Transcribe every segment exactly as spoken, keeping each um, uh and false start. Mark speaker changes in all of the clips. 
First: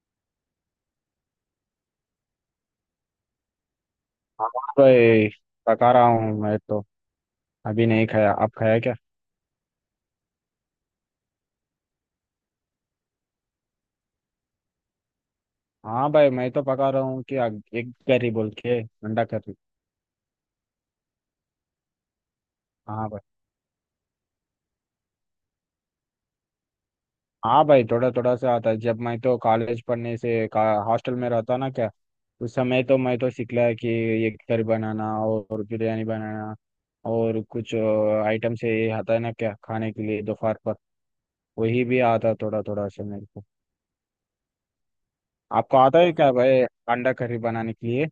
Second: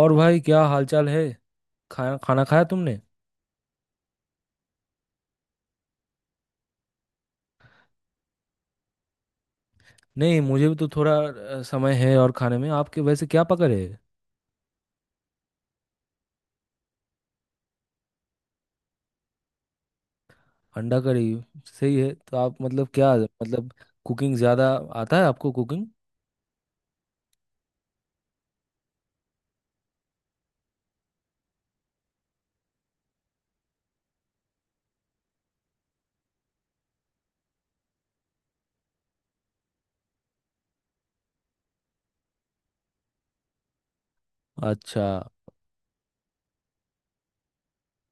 Speaker 1: और भाई क्या हालचाल है। खाना खाना खाया तुमने?
Speaker 2: हाँ भाई, पका रहा हूँ मैं तो। अभी नहीं खाया, आप खाया क्या?
Speaker 1: नहीं मुझे भी तो थोड़ा अ, समय है। और खाने में आपके वैसे क्या पकड़ है?
Speaker 2: हाँ भाई, मैं तो पका रहा हूँ कि एक करी बोल के, अंडा करी।
Speaker 1: अंडा करी सही है। तो आप मतलब
Speaker 2: हाँ
Speaker 1: क्या
Speaker 2: भाई।
Speaker 1: मतलब कुकिंग ज़्यादा आता है आपको कुकिंग?
Speaker 2: हाँ भाई, थोड़ा थोड़ा सा आता है। जब मैं तो कॉलेज पढ़ने से का हॉस्टल में रहता ना क्या, उस समय तो मैं तो सीख लिया कि ये करी बनाना और बिरयानी बनाना और कुछ आइटम से ये आता है ना क्या, खाने के लिए दोपहर पर। वही भी आता थोड़ा थोड़ा सा मेरे को।
Speaker 1: अच्छा।
Speaker 2: आपको आता है क्या भाई, अंडा करी बनाने के लिए?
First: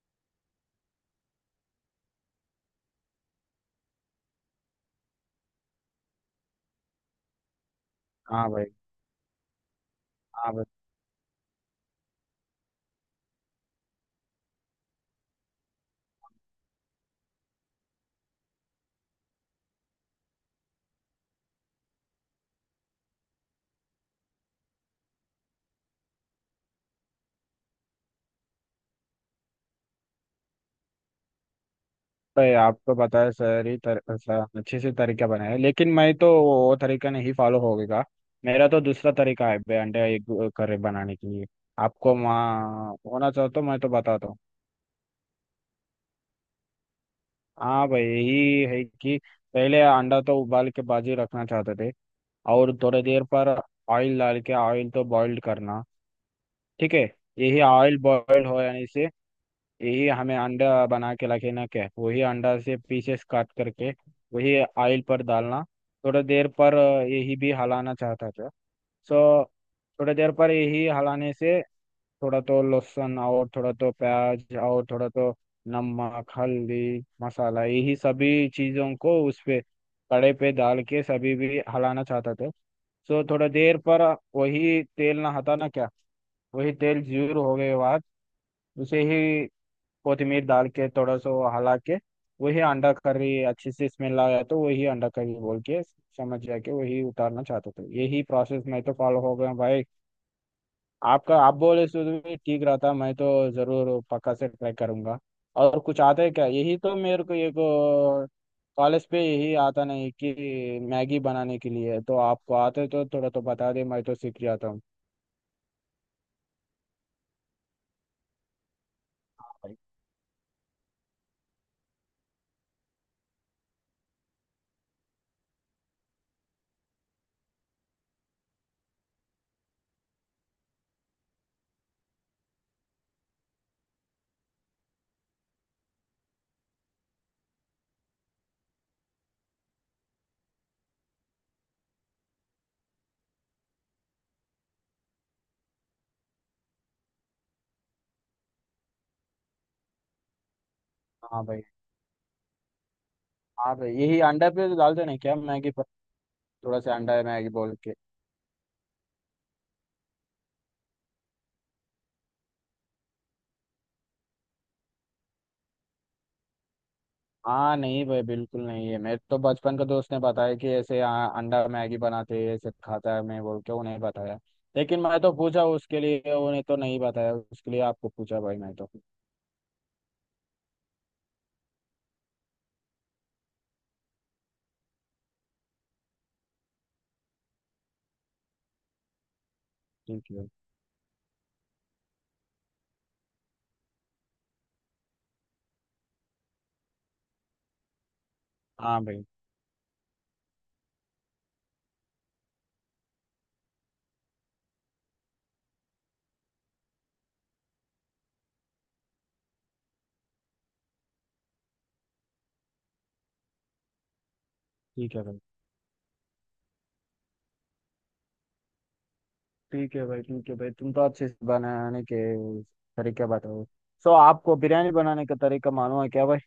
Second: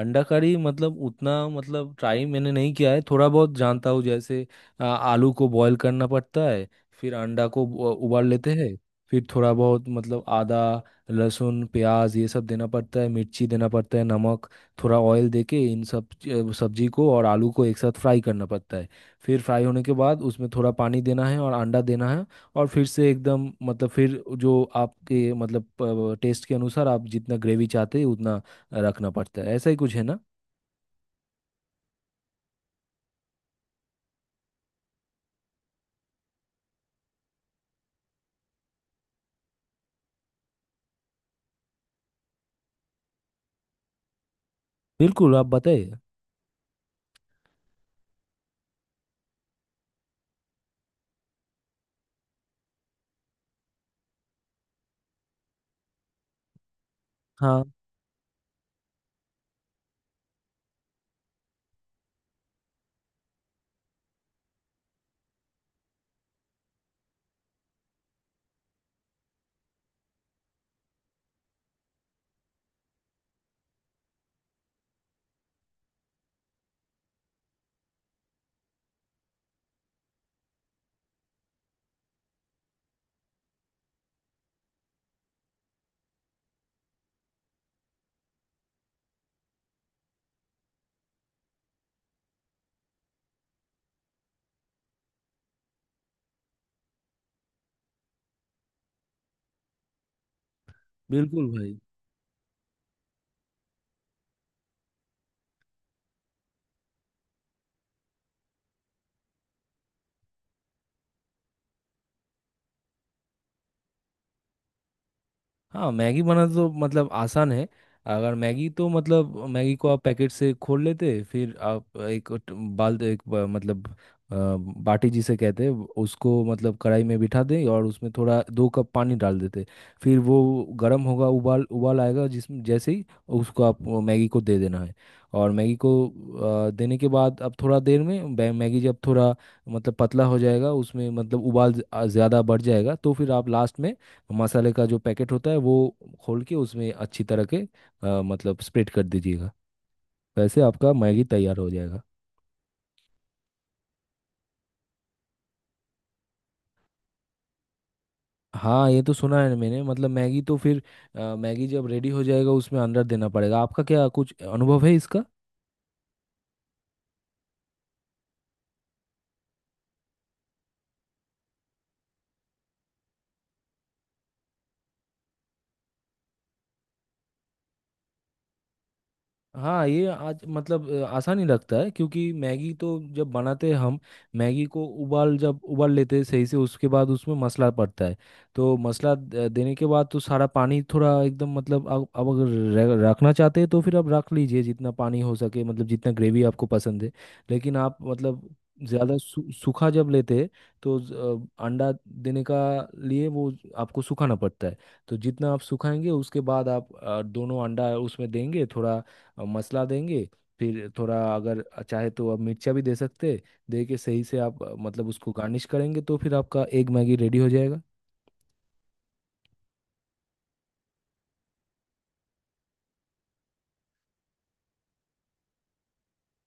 Speaker 1: अंडा करी मतलब उतना मतलब ट्राई मैंने नहीं किया है, थोड़ा बहुत जानता हूँ। जैसे आ, आलू को बॉईल करना पड़ता है। फिर अंडा को उ- उबाल
Speaker 2: हाँ
Speaker 1: लेते
Speaker 2: भाई।
Speaker 1: हैं। फिर थोड़ा बहुत मतलब
Speaker 2: हाँ
Speaker 1: आदा,
Speaker 2: भाई।
Speaker 1: लहसुन, प्याज ये सब देना पड़ता है। मिर्ची देना पड़ता है, नमक। थोड़ा ऑयल देके इन सब च- सब्जी को और आलू को एक साथ फ्राई करना पड़ता है। फिर फ्राई होने के बाद उसमें थोड़ा पानी देना है और अंडा देना है। और फिर से एकदम मतलब फिर जो आपके मतलब टेस्ट के अनुसार आप जितना ग्रेवी चाहते हैं उतना रखना पड़ता है। ऐसा ही कुछ है ना।
Speaker 2: भाई, आपको बताया सर ही तर, सर, अच्छे से तरीका बनाया है, लेकिन मैं तो वो तरीका नहीं फॉलो होगा। मेरा तो दूसरा तरीका है बे, अंडे एग करी बनाने के लिए। आपको वहाँ होना चाहो तो मैं तो बताता हूँ।
Speaker 1: बिल्कुल आप बताइए।
Speaker 2: हाँ भाई, यही है कि पहले अंडा तो उबाल के बाजी रखना चाहते थे। और थोड़ी देर पर ऑयल डाल के ऑयल तो बॉइल्ड करना। ठीक है। यही
Speaker 1: हाँ,
Speaker 2: ऑयल बॉइल्ड हो जाने से यही हमें अंडा बना के रखना क्या है? वही अंडा से पीसेस काट करके वही ऑयल पर डालना। थोड़ा देर पर अ, यही भी हलाना चाहता था। सो थोड़ा देर पर यही हलाने से, थोड़ा तो लहसुन और थोड़ा तो प्याज और थोड़ा तो नमक, हल्दी, मसाला, यही सभी चीज़ों को उस पे कड़े पे डाल के सभी भी हलाना चाहता था। सो थोड़ा देर पर वही तेल ना हटाना क्या। वही तेल ज्यूर हो गए बाद उसे ही कोथिमीर डाल के थोड़ा सा हला के, वही अंडा करी अच्छी सी स्मेल आया तो वही अंडा करी बोल के समझ जाके वही उतारना चाहता था। यही प्रोसेस मैं तो फॉलो हो गया भाई। आपका
Speaker 1: बिल्कुल
Speaker 2: आप
Speaker 1: भाई।
Speaker 2: बोले सो भी ठीक रहा था, मैं तो जरूर पक्का से ट्राई करूंगा। और कुछ आता है क्या? यही तो मेरे को एक, कॉलेज पे यही आता नहीं कि मैगी बनाने के लिए तो आपको आते तो थोड़ा तो बता दे, मैं तो सीख जाता हूँ।
Speaker 1: हाँ, मैगी बनाना तो मतलब आसान है। अगर मैगी तो मतलब
Speaker 2: हाँ
Speaker 1: मैगी
Speaker 2: भाई।
Speaker 1: को आप पैकेट से खोल लेते, फिर आप एक ट- बाल एक ब- मतलब अ, बाटी जिसे कहते हैं उसको मतलब कढ़ाई में बिठा दें और उसमें थोड़ा दो कप पानी डाल देते। फिर वो गर्म होगा, उबाल उबाल आएगा जिसमें जैसे ही उसको आप वो मैगी को दे देना है। और मैगी को अ, देने के बाद अब थोड़ा देर में बै- मैगी जब थोड़ा मतलब पतला हो जाएगा उसमें मतलब उबाल ज़्यादा बढ़ जाएगा तो फिर आप लास्ट में मसाले का जो पैकेट होता है वो खोल के उसमें अच्छी तरह के अ, मतलब स्प्रेड कर दीजिएगा। वैसे आपका मैगी
Speaker 2: हाँ
Speaker 1: तैयार
Speaker 2: भाई।
Speaker 1: हो जाएगा।
Speaker 2: हाँ भाई, यही अंडा पे तो डालते नहीं क्या मैगी पर? थोड़ा सा अंडा है मैगी बोल के।
Speaker 1: हाँ, ये तो सुना है मैंने मतलब मैगी तो फिर अ, मैगी जब रेडी हो जाएगा उसमें अंदर देना पड़ेगा। आपका क्या कुछ अनुभव है इसका?
Speaker 2: हाँ नहीं भाई, बिल्कुल नहीं है। मेरे तो बचपन का दोस्त ने बताया कि ऐसे आ, अंडा मैगी बनाते हैं, ऐसे खाता है मैं बोल के उन्हें बताया। लेकिन मैं तो पूछा उसके लिए, उन्हें तो नहीं बताया उसके लिए, आपको पूछा भाई मैं तो।
Speaker 1: हाँ, ये आज मतलब अ, आसानी लगता है, क्योंकि मैगी तो जब बनाते हैं हम, मैगी को उबाल जब उबाल लेते हैं सही से उसके बाद उसमें मसाला पड़ता है। तो मसाला द- देने के बाद तो
Speaker 2: ठीक
Speaker 1: सारा
Speaker 2: है।
Speaker 1: पानी थोड़ा एकदम मतलब आप आप अगर रह- रखना चाहते हैं तो फिर आप रख लीजिए जितना पानी हो सके मतलब जितना ग्रेवी आपको पसंद है। लेकिन आप मतलब
Speaker 2: हाँ
Speaker 1: ज़्यादा
Speaker 2: भाई।
Speaker 1: सू- सूखा जब लेते हैं, तो ज- अ, अंडा देने का लिए वो आपको सुखाना पड़ता है। तो जितना आप सुखाएंगे उसके बाद आप अ, दोनों अंडा उसमें देंगे थोड़ा और मसला देंगे। फिर थोड़ा अगर चाहे तो आप मिर्चा भी दे सकते, दे के सही से आप अ, मतलब
Speaker 2: ठीक है
Speaker 1: उसको
Speaker 2: भाई।
Speaker 1: गार्निश करेंगे तो फिर आपका एग मैगी रेडी हो जाएगा।
Speaker 2: ठीक है भाई। ठीक है भाई, तुम तो अच्छे से बनाने के तरीके बताओ। सो आपको बिरयानी बनाने का तरीका मालूम है क्या भाई?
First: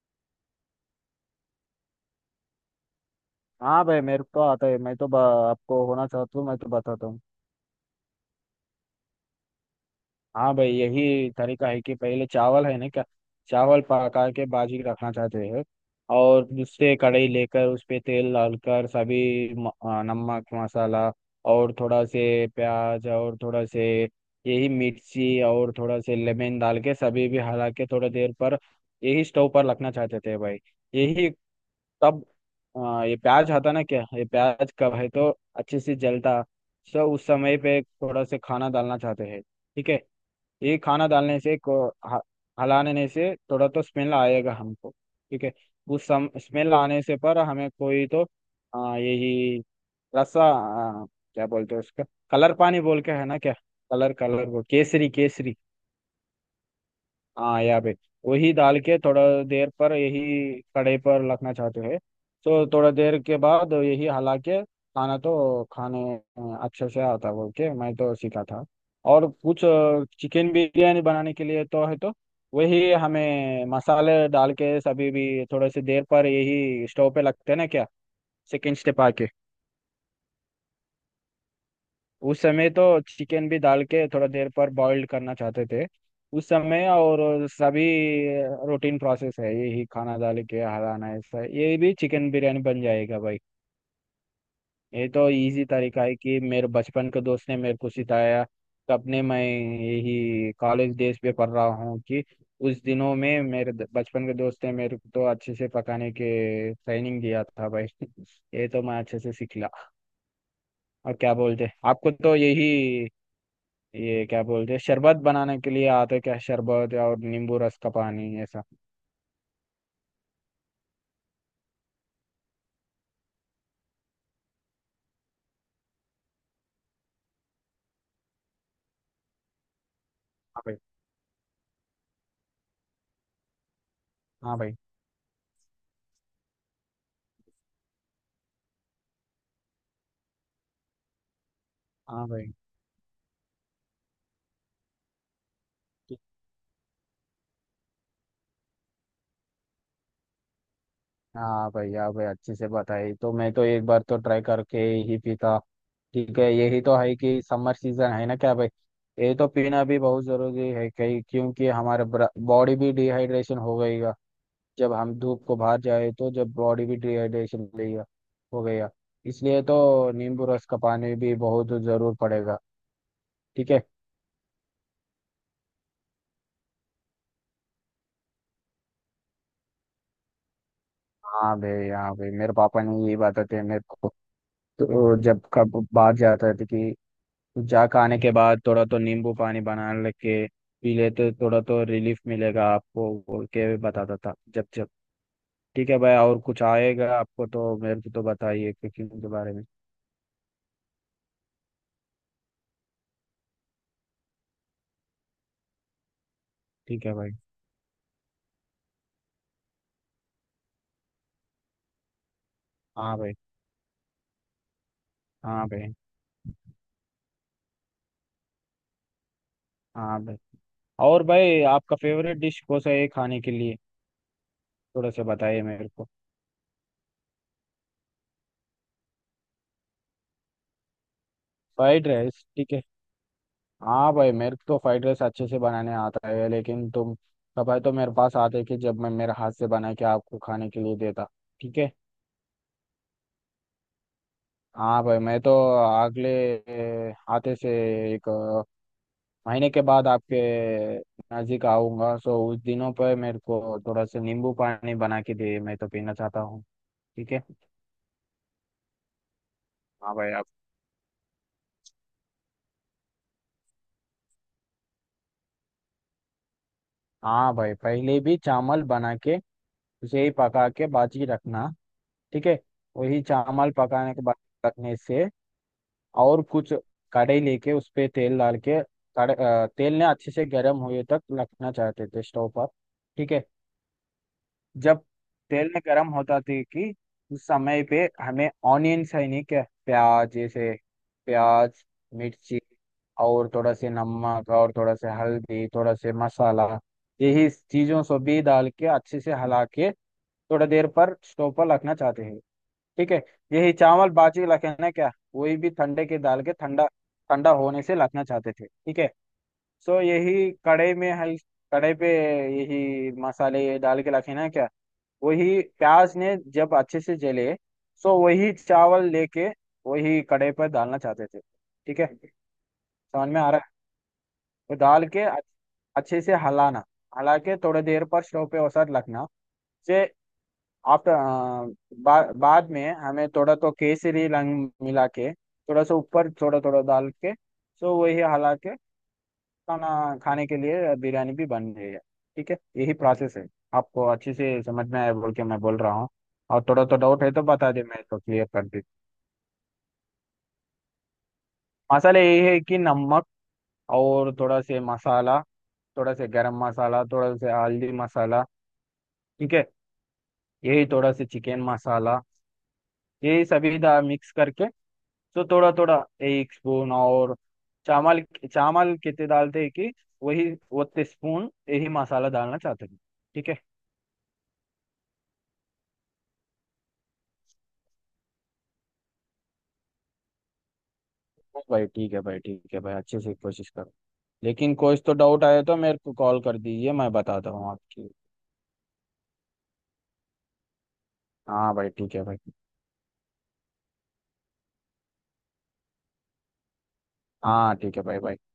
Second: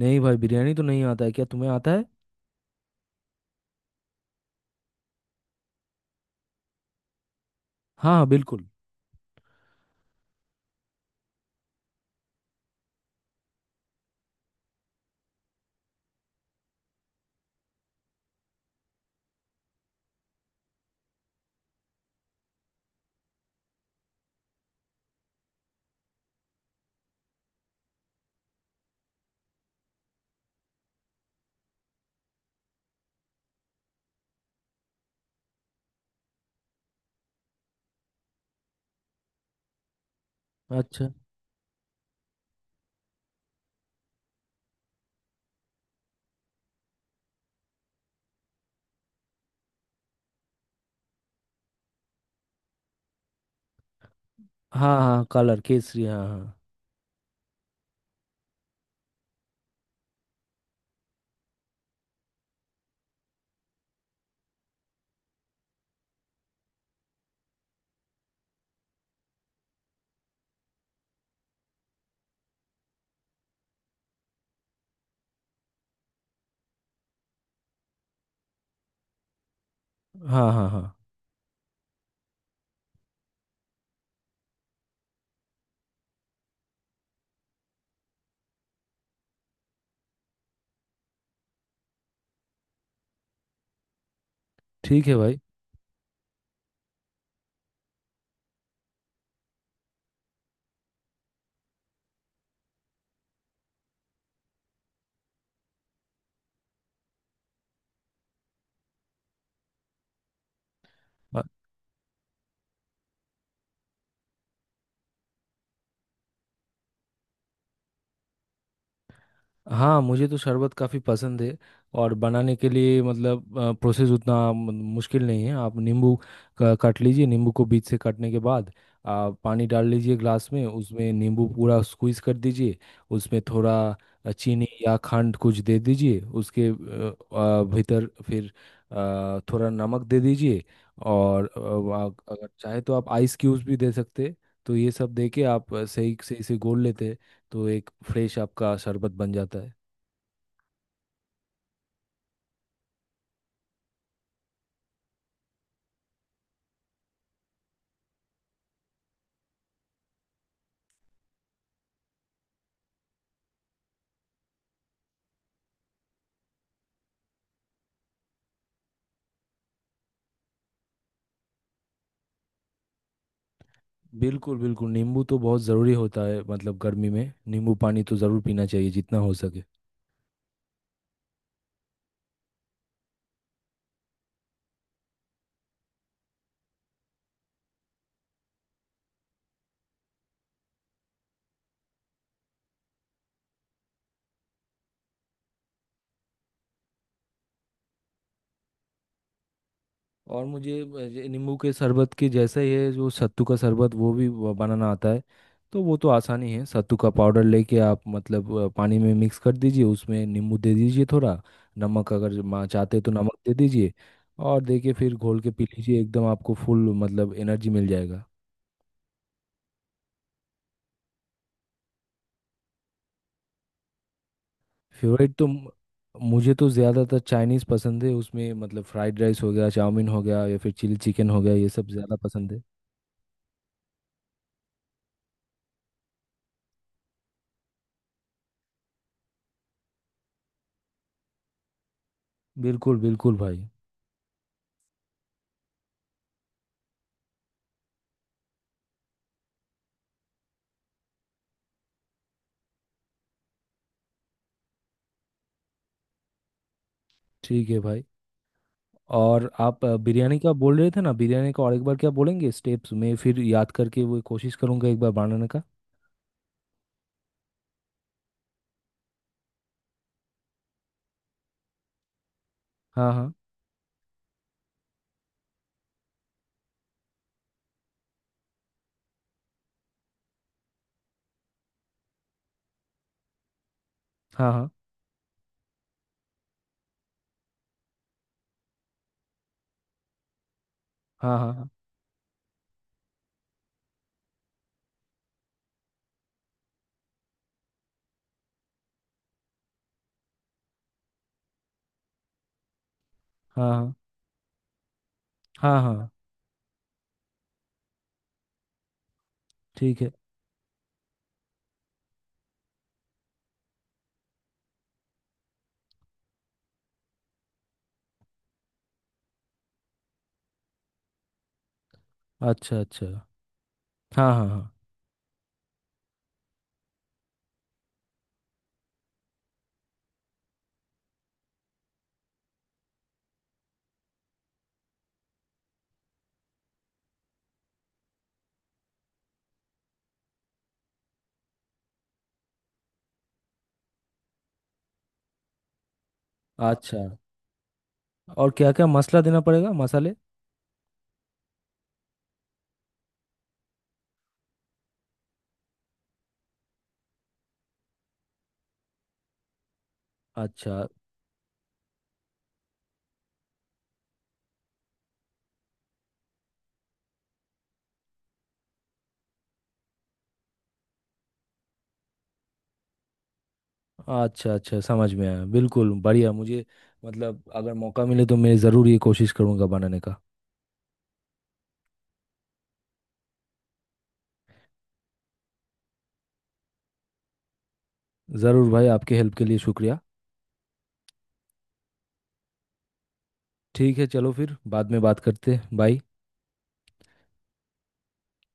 Speaker 1: नहीं भाई, बिरयानी तो नहीं आता है। क्या तुम्हें आता है?
Speaker 2: हाँ भाई, मेरे को आता है। मैं तो ब- आपको होना चाहता हूँ, मैं तो बताता हूँ।
Speaker 1: हाँ हाँ बिल्कुल।
Speaker 2: हाँ भाई, यही तरीका है कि पहले चावल है ना क्या, चावल पका के बाजी रखना चाहते हैं। और उससे कढ़ाई लेकर उस पे तेल डालकर सभी म- आ, नमक, मसाला और थोड़ा से प्याज और थोड़ा से यही मिर्ची और थोड़ा से लेमन डाल के सभी भी हला के थोड़ा देर पर यही स्टोव पर रखना चाहते थे भाई। यही तब आ, ये प्याज आता ना क्या, ये प्याज कब है तो अच्छे से जलता। सो उस समय पे थोड़ा से खाना डालना चाहते हैं। ठीक है। ये खाना
Speaker 1: अच्छा।
Speaker 2: डालने से को ह- हलाने से थोड़ा तो स्मेल आएगा हमको। ठीक है। उस सम स्मेल आने से पर हमें कोई तो आ, यही रसा आ, क्या बोलते हैं उसका? कलर पानी बोल के है ना क्या, कलर, कलर वो,
Speaker 1: हाँ
Speaker 2: केसरी
Speaker 1: हाँ,
Speaker 2: केसरी।
Speaker 1: कलर केसरी, हाँ हाँ।
Speaker 2: हाँ, यहाँ पे वही डाल के थोड़ा देर पर यही कढ़ाई पर रखना चाहते हैं। तो थोड़ा देर के बाद यही हला के खाना तो खाने अ, अच्छे से आता बोल के मैं तो सीखा था। और कुछ चिकन बिरयानी बनाने के लिए तो है तो वही हमें मसाले डाल के सभी भी थोड़े से देर पर यही स्टोव पे लगते हैं ना क्या, सेकंड स्टेप आके।
Speaker 1: हाँ हाँ हाँ।
Speaker 2: उस समय तो चिकन भी डाल के थोड़ा देर पर बॉइल्ड करना चाहते थे। उस समय और सभी रूटीन प्रोसेस है, यही खाना डाल के हराना, ऐसा ये भी चिकन बिरयानी बन जाएगा भाई।
Speaker 1: ठीक
Speaker 2: ये
Speaker 1: है
Speaker 2: तो
Speaker 1: भाई।
Speaker 2: इजी तरीका है कि मेरे बचपन के दोस्त ने मेरे को सिखाया। तो अपने मैं यही कॉलेज डेज पे पढ़ रहा हूँ कि उस दिनों में मेरे द- बचपन के दोस्त ने मेरे को तो अच्छे से पकाने के ट्रेनिंग दिया था भाई। ये तो मैं अच्छे से सीख लिया। और क्या बोलते आपको तो यही, ये क्या बोलते हैं शरबत बनाने के लिए आते क्या, शरबत और नींबू रस का पानी ऐसा?
Speaker 1: हाँ, मुझे तो शरबत काफ़ी पसंद है। और बनाने के लिए मतलब प्रोसेस उतना मु- मुश्किल नहीं है। आप नींबू का- काट लीजिए, नींबू को बीच से काटने के बाद आप पानी डाल लीजिए ग्लास
Speaker 2: हाँ
Speaker 1: में,
Speaker 2: भाई।
Speaker 1: उसमें नींबू पूरा स्क्वीज कर दीजिए। उसमें थोड़ा अ,
Speaker 2: हाँ
Speaker 1: चीनी
Speaker 2: भाई।
Speaker 1: या खंड कुछ दे दीजिए उसके अ, अ, भीतर। फिर अ, थोड़ा नमक दे दीजिए। और अ, वा-
Speaker 2: हाँ
Speaker 1: अगर
Speaker 2: भाई।
Speaker 1: चाहे तो आप आइस क्यूब्स भी दे सकते हैं। तो ये सब दे के आप अ, सही
Speaker 2: ठीक।
Speaker 1: सही से घोल लेते हैं। तो एक फ्रेश आपका शरबत बन जाता है।
Speaker 2: हाँ भाई। हाँ भाई, अच्छे से बताई तो मैं तो एक बार तो ट्राई करके ही पीता। ठीक है। यही तो है कि समर सीजन है ना क्या भाई, ये तो पीना भी बहुत जरूरी है कहीं, क्योंकि हमारे बॉडी भी डिहाइड्रेशन हो गईगा। जब हम धूप को बाहर जाए तो जब बॉडी भी डिहाइड्रेशन हो गई, हो गया। इसलिए तो नींबू रस का पानी भी बहुत जरूर पड़ेगा। ठीक है।
Speaker 1: बिल्कुल बिल्कुल, नींबू तो बहुत ज़रूरी होता है मतलब गर्मी में नींबू पानी तो ज़रूर पीना चाहिए जितना हो सके।
Speaker 2: हाँ भाई। हाँ भाई, मेरे पापा ने यही बताते हैं मेरे को। तो जब कब बाहर जाता था कि जा के आने के बाद थोड़ा तो नींबू पानी बना लेके पी लेते, थोड़ा तो रिलीफ मिलेगा आपको बोल के बताता था जब जब। ठीक है भाई। और कुछ आएगा आपको तो मेरे को तो बताइए कुकिंग के बारे में।
Speaker 1: और मुझे अ, ये नींबू के शरबत के जैसा ही है जो सत्तू का शरबत वो भी ब- बनाना आता है। तो वो तो आसानी है, सत्तू
Speaker 2: ठीक
Speaker 1: का
Speaker 2: है भाई।
Speaker 1: पाउडर लेके आप मतलब अ, पानी में मिक्स कर दीजिए, उसमें नींबू दे दीजिए थोड़ा नमक, अगर मा- चाहते तो
Speaker 2: हाँ भाई।
Speaker 1: नमक दे दीजिए। और देखिए फिर घोल के पी
Speaker 2: हाँ भाई।
Speaker 1: लीजिए एकदम आपको फुल मतलब एनर्जी मिल जाएगा।
Speaker 2: हाँ भाई। और भाई, आपका फेवरेट डिश कौन सा है खाने के लिए? थोड़ा सा
Speaker 1: फेवरेट तो
Speaker 2: बताइए
Speaker 1: म-
Speaker 2: मेरे को।
Speaker 1: मुझे तो ज़्यादातर चाइनीज़ पसंद है, उसमें मतलब फ्राइड राइस हो गया, चाउमीन हो गया, या फिर चिली चिकन हो गया, ये सब
Speaker 2: फ्राइड
Speaker 1: ज़्यादा
Speaker 2: राइस,
Speaker 1: पसंद है।
Speaker 2: ठीक है। हाँ भाई, मेरे को तो फ्राइड राइस अच्छे से बनाने आता है। लेकिन तुम कभी तो मेरे पास आते कि जब मैं मेरे हाथ से बना के आपको खाने के लिए देता। ठीक है।
Speaker 1: बिल्कुल बिल्कुल भाई।
Speaker 2: हाँ भाई, मैं तो अगले, ए, आते से एक अ, महीने के बाद आपके नज़दीक आऊंगा। सो उस दिनों पर मेरे को थोड़ा सा नींबू पानी बना के दे, मैं तो पीना चाहता हूँ। ठीक है।
Speaker 1: ठीक है भाई। और आप अ,
Speaker 2: हाँ भाई।
Speaker 1: बिरयानी
Speaker 2: आप,
Speaker 1: का बोल रहे थे ना, बिरयानी का और एक बार क्या बोलेंगे स्टेप्स में? फिर याद करके वो कोशिश करूंगा एक बार बनाने का।
Speaker 2: हाँ भाई, पहले भी चावल बना के उसे ही पका के बाजी रखना। ठीक है।
Speaker 1: हाँ
Speaker 2: वही
Speaker 1: हाँ
Speaker 2: चावल पकाने के बाद रखने से, और कुछ कढ़ाई लेके उस पे तेल डाल के कढ़- अ, तेल ने अच्छे से गर्म हुए तक रखना चाहते थे स्टोव पर। ठीक है।
Speaker 1: हाँ।
Speaker 2: जब तेल ने गर्म होता थे कि उस समय पे हमें ऑनियंस है नहीं क्या, प्याज जैसे,
Speaker 1: हाँ हाँ हाँ।
Speaker 2: प्याज, मिर्ची और थोड़ा से नमक और थोड़ा से हल्दी, थोड़ा से मसाला, यही चीजों से भी डाल के अच्छे से हला के थोड़ा देर पर स्टोव पर रखना चाहते हैं। ठीक है।
Speaker 1: हाँ
Speaker 2: यही
Speaker 1: हाँ
Speaker 2: चावल बाजी लखना क्या, वही भी
Speaker 1: हाँ। हाँ
Speaker 2: ठंडे
Speaker 1: हाँ,
Speaker 2: के दाल के ठंडा, ठंडा होने से लखना चाहते थे। ठीक है। सो
Speaker 1: ठीक है।
Speaker 2: यही कड़े में है, कड़े पे यही मसाले डाल के लखना क्या, वही प्याज ने जब अच्छे से जले, सो वही चावल लेके वही कड़े पर डालना चाहते थे। ठीक है।
Speaker 1: अच्छा अच्छा।
Speaker 2: समझ में आ रहा है?
Speaker 1: हाँ हाँ हाँ।
Speaker 2: तो डाल के अच्छे से हलाना, हला के थोड़ी देर पर स्टोव पे वसात रखना से आफ्टर, बा, बाद में हमें थोड़ा तो केसरी रंग मिला के थोड़ा सा ऊपर थोड़ा थोड़ा डाल के सो वही हला के खाना, खाने के लिए बिरयानी भी बन गई है। ठीक है, यही प्रोसेस है। आपको अच्छे से समझ में आया बोल के मैं बोल रहा हूँ। और थोड़ा तो
Speaker 1: अच्छा,
Speaker 2: डाउट है तो बता दे, मैं तो क्लियर
Speaker 1: और
Speaker 2: कर
Speaker 1: क्या
Speaker 2: दी।
Speaker 1: क्या मसाला देना पड़ेगा मसाले?
Speaker 2: मसाले यही है कि नमक और थोड़ा से मसाला, थोड़ा से गरम मसाला, थोड़ा से हल्दी मसाला। ठीक है।
Speaker 1: अच्छा।
Speaker 2: यही थोड़ा से चिकन मसाला, यही सभी दा मिक्स करके तो थोड़ा थोड़ा एक स्पून, और चावल, चावल कितने डालते हैं कि वही उतने स्पून यही मसाला डालना चाहते हैं। ठीक है।
Speaker 1: अच्छा अच्छा समझ में आया, बिल्कुल बढ़िया मुझे मतलब अगर मौका मिले तो मैं ज़रूर ये कोशिश करूँगा बनाने का।
Speaker 2: हाँ भाई। ठीक है भाई। ठीक है भाई, अच्छे से कोशिश करो। लेकिन कुछ तो डाउट आया तो मेरे को कॉल कर दीजिए, मैं बताता हूँ आपकी।
Speaker 1: ज़रूर भाई, आपके हेल्प के लिए शुक्रिया।
Speaker 2: हाँ भाई, ठीक है भाई।
Speaker 1: ठीक है, चलो फिर बाद में बात करते हैं। बाय।
Speaker 2: हाँ ठीक है भाई, भाई।